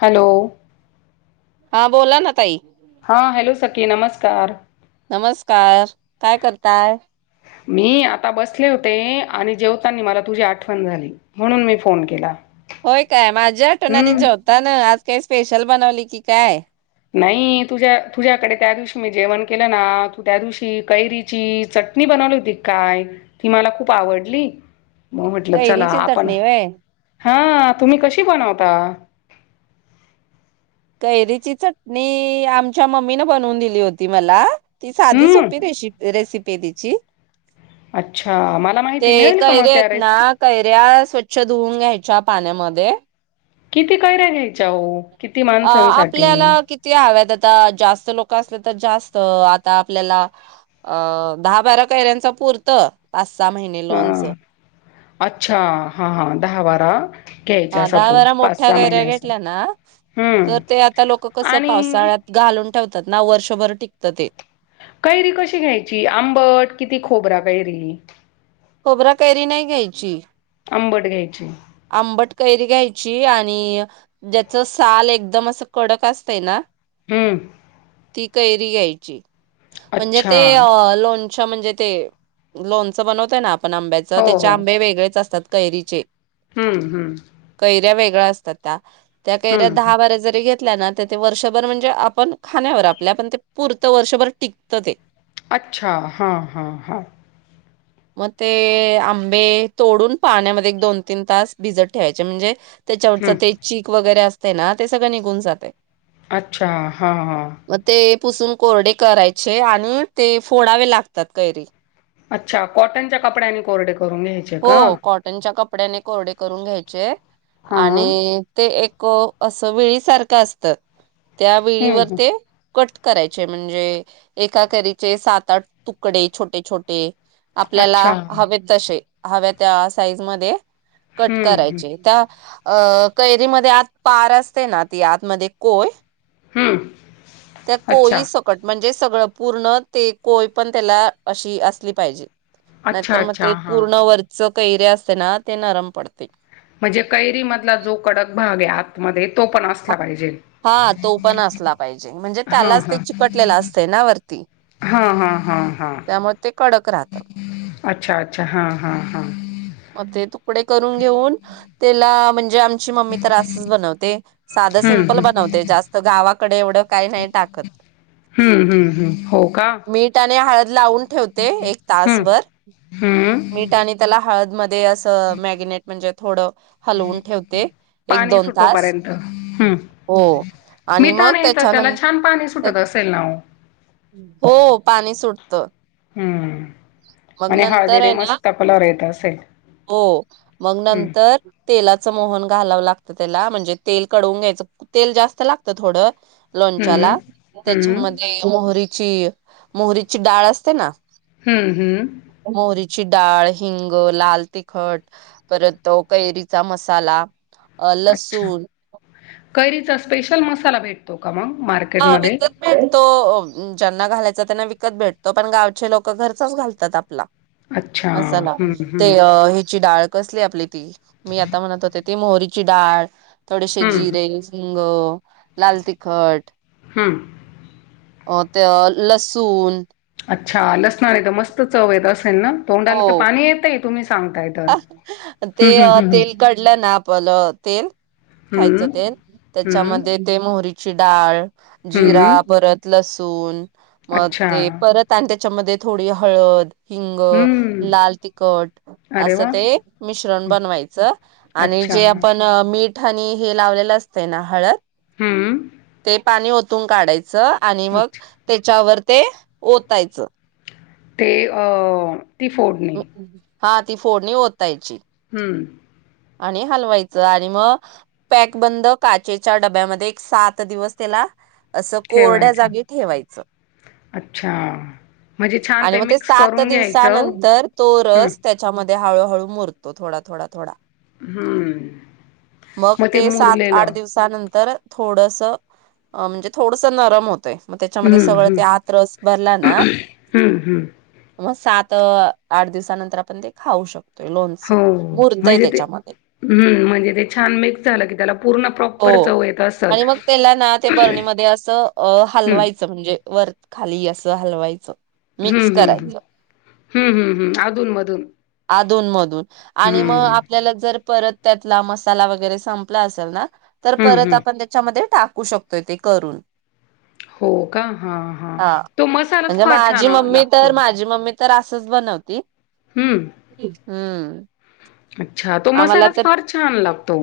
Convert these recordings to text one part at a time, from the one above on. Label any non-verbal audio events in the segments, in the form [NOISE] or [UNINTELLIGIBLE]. Hello हा बोला ना ताई हा हॅलो सकी नमस्क तार नमस्कार काय करताय मी आता बसले होते आणि जेवतानी मला तुझी आठवण झाली म्हणून मी फोन केला होय काय माझ्या आठवणान हं, जेवता ना आज काय स्पेशल बनवली की काय नाही तुझ्या तुझ्याकडे त्या दिवशी मी जेवण केलं ना तू त्या दिवशी कैरीची चटणी बनवली होती काय ती मला खूप आवडली कैरीची चटणी होय? हा तुम्ही कशी बनवता? कैरीची चटणी आमच्या मम्मीन बनवून दिली होती मला ती साधी हं, सोपी रेसिप रेसिप अच्छा मला [UNINTELLIGIBLE] ते माहिती मिळेल का मग कैऱ्यायत त्या आहेत ना रेस कैऱ्या स्वच् स्वच्छ धुवून घ्यायच्या पाण्यामध्ये किती कैऱ्या घ्यायच्या हो किती अ माणसांसाठी आपल्याला किती हव्यात आता जास्त लोक असले तर जास्त अ आता आपल्याला अ दहा बारा कैऱ्यांच पूरत हा अच्छा हा हा दहा बारा घ्यायच्या हा दहा सपोज बारा पाच मोठ्या सहा गैऱ्या महिन्याचा घेतल्या ना तर हम्म ते आता लोक कस आणि पावसाळ्यात घालून ठेवतात ना वर्षभर टिकत ते कैरी कशी घ्यायची आंबट किती खोबरा कैरी खोबरा कैरी नाही घ्यायची आंबट घ्यायची आंबट कैरी घ्यायची आणि ज्याच साल एकदम असं कडक असतं ना हम्म ती कैरी घ्यायची म्हणजे अच्छा ते लोण म्हणजे ते लोणचं बनवतयं ना पण आंब्याच हो त्याचे हो आंबे वेगळेच असतात कैरीचे हम्म हम्म [UNINTELLIGIBLE] असत्यात त्या त्या कैऱ्या हम्म हं. दहा बारा जरी घेत ना वर्षभर म्हणजे आपण खाण्यावर आपल्या पण ते पुरत वर्षभर टिकत ते अच्छा हा हा हा मग ते आंबे तोडून पाण्यामध्ये दोन तीन तास भिजत ठेवायचे म्हणजे त्याच्यावरच हं. ते चीक वगैरे अस ना ते सगळं निघून जाते अच्छा हा हा मग ते पुसून कोरडे करायचे आणि ते फोडावे लागतात कैरी अच्छा कॉटन च्या कपदडयाने कोरडे करून घ्यायचे का हो कॉटनच्या कपड्याने कोरडे करून घ्यायचे हां आणि ते एक को असं वेळीसारखं असत त्या हं वेळीवर हं ते कट करायचे म्हणजे एका कैरीचे सात आठ तुकडे छोटे छोटे अच्छा आपल्याला हं हवेत तसे हव्या त्या साईजमध्ये कट हं करायचे त्या अ कैरीमध्ये आत पार असते ना ती आतमध्ये कोय हम त्या कोयी सकट म्हणजे सगळं पूर्ण ते कोय पण त्याला अशी असली पाहिजे अच्छा नाहीतर मग अच्छा ते हां पूर्ण वरच कैरी असतेना ते नरम पडते. म्हणजे कैरी मधला जो कडक भाग आहे आ मध्ये हा तो पण असला पाहिजे, म्हणजे हां त्यालाच ते हां चिकटलेलं असतय ना वरती हां हां हां हां त्यामुळे ते कडक राहतं. अच्छा अच्छा हां हां हां मध्ये तुकडे करून घेऊन तेला म्हणजे आम ची मम्मी तर असच बनवते. साधं हम्म सिमपल हम्म बनवते जास्त गावाकडे एवढं काही नाही टाकत. हम्म हम्म हम्म हो का मी हळद लावून ठेवते एक हम्म तासभर हम्म मीठ आणि त्याला हळद ते असं मॅगिनेट म्हणजे थोडं हलवून ठेवते एक दोन तास हम्! हो आणि मिठा मग नाही तर त्याला त्याच्यानंतर छान पाणी सुटत असेल ना ओ? हो पाणी सुटतं. हम्म मग आणि नंतर हळदीने आहे ना, मस्त कलर येत असेल हो मग हम्म नंतर तेलाच मोहन घालावं लाग त्याला म्हणजे तेल कडवून घ्यायचं, तेल जास्त लागतं थोडं! हम्म लोणच्याला हम्म त्याच्यामध्ये मोहरी ची मोहरीची डाळ असते ना? हम्म हम्म! ची डाळ, हिंग, लाल तिखट, परत कैरीचा मसाला अ अच्छा लसुून कैरीचा स्पेशल मसाला भेटतो. का मग मार्केटमध्ये तो अ ज्यांना घालायचा त्यांना विकत भेटतो पण गावचे लोकं घरचाच घालतात आपला. अच्छा मसाला, हम्म ते हम्म ह्याची डाळ कसली आपली ती मी आता म्हणत होते, ती मोहरीची डाळ थोडेसे हं, जिरे, हिंग लाल तिखट हम! अ ते लसूण अच्छा लसनानं एकद मस्त चव येत असं हो तोंडाला तं पाणी येतंय तुम्ही सांगताय तर. ते हं, हं, हं, हं. तेल कढलं ना आपलं तेल खायचं हं, तेल त्याच्यामध्ये ते मोहरीची डाळ हं, जिरा हं. परत लसूण दोन मग अच्छा. ते परत आणि ते त्याच्यामध्ये थोडी हळद हिंग, हं. लाल, तिखट अरे असं वाह! ते मिश्रण बनवायचं आणि अच्छा. जे आपण मीठ आणि हे लावलेलं असतय ना हळद हं. ते पाणी ओत. पुसून काढायचं आणि मग अच्छा. त्याच्यावर ते ओतायचं. ते अ ती फोडणी हा ती फोडणी ओतायची. हम्म आणि हलवायचं आणि मग पॅक बंद काचेच्या डब्यामध्ये एक सात दिवस त्याला असं कोरड्या ठेवायचं. जागी ठेवायचं अच्छा. म्हणजे छान आणि मग ते मिक्स सात करून घ्यायचं. दिवसानंतर तो हं, रस त्याच्यामध्ये ते हळूहळू मुरतो थोडा थोडा थोडा हं. मग ते सात आठ दिवसानंतर थोडंसं म्हणजे थोडंसं नरम होत. होतेय मग त्याच्यामध्ये हं, सगळं हं. ते आत रस भरला ना हं, हं. मस्त होतेय. सात आठ दिवसानंतर आपण ते खाऊ शकतो लोणचं हो मुरतंय म्हणजे ते त्यांच्यामध्ये हम्म म्हणजे ते छान मिक्स झाले की त्याला पूर्ण प्रॉपर हो. चव येत असल. आणि मग त्याला ना ते बरणीमध्ये असं अ हलवायचं म्हणजे वर खाली असं हलवायचं हम्म मिक्स हम्म करायचं हम्म हम्म हम्म अधून मधून अधून मधून आणि मग हम्म आपल्याला जर परत त्यातला मसाला वगैरे संपला असेल ना तर हम्म परत हम्म आपण त्यांच्यामध्ये टाक. शकतो ते करून हो का हा हा तो मसालाचं म्हणजे फार छान माझी मम्मी तर लागतो. माझी मम्मी तर असचं बनवती हम्म ह्म्म्म अच्छा तो आम्हांला मसालाच तर फार छान लागतो.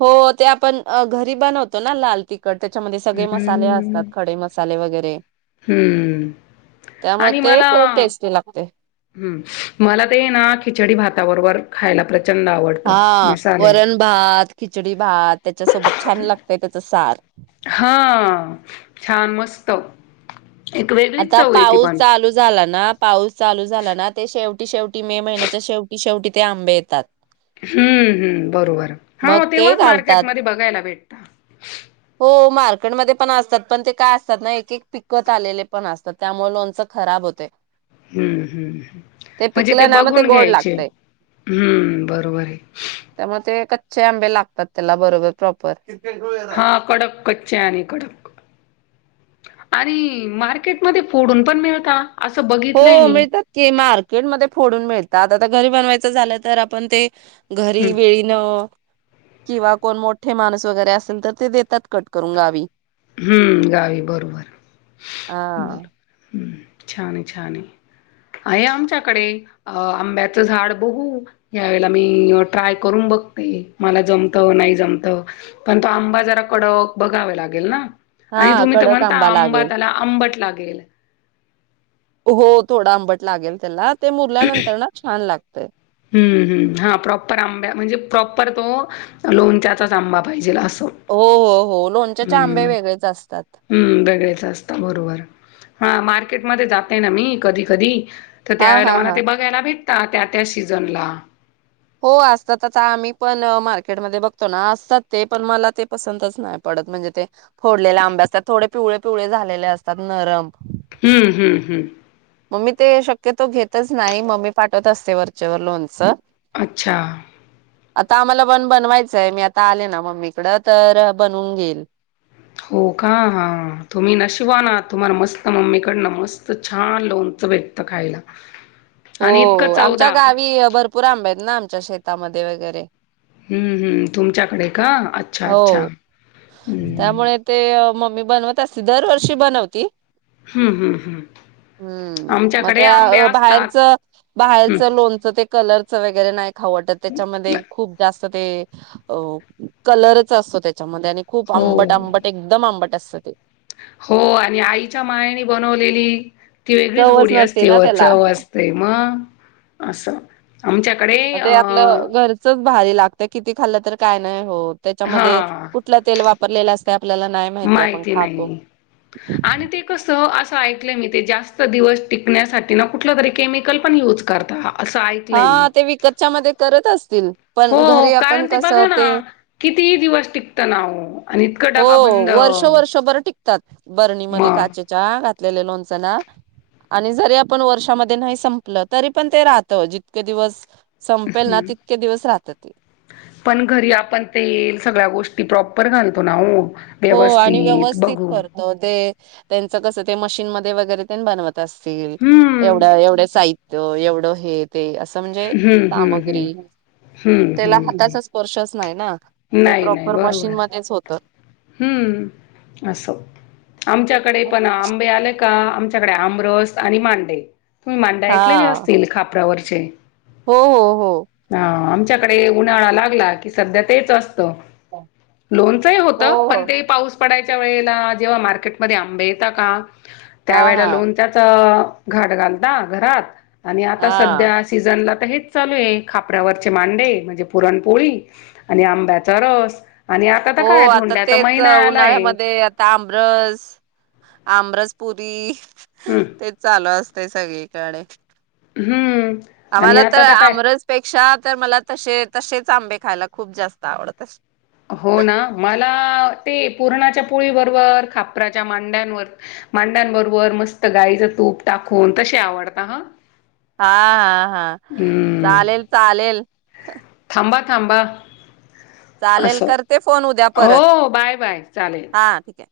हो ते आपण अ घरी बनवतो ना लाल तिखट. त्याच्यामध्ये सगळे मसाले हम्म असतात. खडे मसाले वगैरे हम्म त्यामुळे आणि ते मला ते टेस्टी लागते. मला ते हाय ना खिचडी भाता बरोबर खायला परत हा वरण भात खिचडी भात त्याच्या बरोबर छान लागतय. [UNINTELLIGIBLE] सार हा छान मस्त! एक वेगळीच आता चव येते पाऊस पण चालू झाला ना? पाऊस चालू झाला ना ते शेवटी शेवटी मे महिन्याच्या शेवटी शेवटी आंबे येतात. हमूहम्मू बरोबर हा मग ते तेव्हाच मार्केट घालतात मध्ये बगायला भेट [UNINTELLIGIBLE] हो मार्केट मध्ये पण असतात पण ते एक एक पिकत आलेले पण आसतात त्यामुळ लोणच खराब होतय. हम्म्म हम्म म्हणजे ते पिकलं ना मग बघून गोड घ्यायचे लागतय हम्मू बरोबर आहे त्यामुळे ते कच्चे आंबे लागतात त्याला बरोबर प्रॉपर हा कडक कच्चे आणि कडक आणि मार्केट मध्ये फोडून पण मिळता असं बघितलंय हो मी मिळतात की मार्केट मध्ये फोडून मिळत आता तर घरी बनवायचा झाल तर घरी हम्म विळीन किंवा कोण मोठे माणूस वगैरे असेल तर ते देतात कट करून गावी. हम्म गावी बर बर हा हुं हुं छान आहे छान आहे आहे आमच्या कडे आंब्याच झाड बघू या वेळेला मी ट्राय करून बघते मला जमत नाही जमत पण तो आंबा जरा कडक बघावं लागल ना? आणि हा तुम्ही तर कडक म्हणता आंबा लागेल त्याला आंबट लाग केल हो थोड आंबट लागेल त्याला ते हम्मू मुरल्यानंतर ना छान लागतय हम्मू हा प्रॉपर आंबे प्रॉपर परत तो लोणच्याच आंबा पाहिजे अस हो हो हो लोणच्याचे आंबे वेगळेच असता हम्म बरेच असता बरोबर हा मार्केट मध्ये जाते ना मी कधी कधी हा हा त्यावेळेला हा ते मला बघायला भे त्या त्या सिझन ला हो आसतात आता आम्ही पण मार्केट मध्ये बघतो ना, असतात ते पण मला ते पसंतच नाही पडत, म्हणजे ते फोडलेले आंबे असतात. थोडे पिवळे पिवळे झालेले असतात नरम. हम्म हम्म हम्म म मी ते शक्यतो घेतच नाही मम्मी पाटवत असते वरचेवर लोणच. अच्छा! आता आम्हाला पण बनवायचय मी आता आले ना मम्मी कड तर बनवून घेईन हो का? तुम्ही नशीबवान आहात. तुम्हाला मस्त मम्मीकडन मस्त छान लोणच भेटत खायला. आणि इतकं हो आमच्या चवदार. गावी भरपूर आंबे आहेत. ना आमच्या शेतामध्ये वगैरे हं हं तुमच्याकडे का? हो अच्छा-अच्छा हं. त्यामुळे ते मम्मी बनवत असं दर वर्षी बनवती हं-हं-हं हम्म मग आमच्याकडे आंबे त्या बाहेरच असतात हं. बाहेरचं लोणचं ते कलर चं वगैरे नाय खाऊ वाटत त्याच्या मध्ये खूप जास्त ते अ-अ कलर च असतो त्या म त्याने खूप हो. आंबट-आंबट एकदम आंबट असं [UNINTELLIGIBLE] हो आणि आईच्या मायेने बनवलेली ती वेगळीच चवच गोडी नसते असते ना व त्याला चव असतंय मं असं. आम आता हे आपलं घरचंच भारी लागतंय, किती खाल्लं तर काय नाय होत. त्याच्या मध्ये हां. कुठला तेल वाप परलेलं असत्यात माहिती नाही आणि ते कसं अ ऐकलय मी. ते जास्त दिवस टिकण्यासाठी ना, कुठलं तरी केमिकल पण युज करता हा हा त्या विकतच्या मध्ये करत असतील. पण हो घरी आपण कारण ते कसं बघा ना, कितीही दिवस टिकतं नाहो आणि इतकं हो डबा बंद. वर्ष वर्षभर म घातलेल लोणचं ना आणि जरी आपण वर्षामध्ये नाही संपल तरी पण ते राह जितके दिवस संपेल ना हं! तितके दिवस राहत ते पण घरी आपण तेल सगळ्या गोष्टी प्रॉप [UNINTELLIGIBLE] तुला ओ हो आणि व्यवस्थित करतो ते त्या त कसं ते मशीन मध्ये वैगरे ते बनवत तसेल हम्म एवढं-एवढं साहित्य एव हे ते असं म्हणजे हम्म हम्म सामग्री हम्म हम्म त्यला हम्म हम्म. हाताचा स्पर्शच नाही ना. ते प्रॉपर मशीन मध्येच होतं. हं! असं आमच्याकडे पण होत आंबे आले का आमच्या कडे आमरस आणि मांडे हम्म मांडा हा ऐकलेले असतील खापरावर चैन हो हो हो त्याकडे उन्हाळा लागला की सध्या तेच अस लोणचही हो होतं पण हो ते पाऊस पडायच्या त्यावेळेला जेव्हा मार्केटमध्ये आंबे येता का हा त्यावेळेला हा लोणच्याचा अ घाट घालता घरात आणि आता हा सध्या सीझनला तर हेच चालूये खापऱ्यावरचे मांडे म्हणजे पुरणपोळी आणि आंब्याचा रस आणि आता तर हो काय आता धोंड्याचा तेच महिना आलाय उन्हाळ्यामध्ये आता आमरस आमरस पुरी हम्म तेच चालू अस ते सगळीकडे हम्म आणि आम्हाला तर आता काय आमरस पेक्षा तर मला तशे तशेच आंबे खायला खूप जास्त आवडतात. हो ना मला ते पुूरणाच्या पोळी बरोबर खापराच्या मांड्यांवर मांड्यांबरोबर मस्त गाईचं तूप टाकून तसे आवडता हा हा हा हा चालेल चालेल थांबा, थांबा चालेल असं. करते फोन उद्या परत हो, बाय, बाय. चालेल. हा ठीक हाय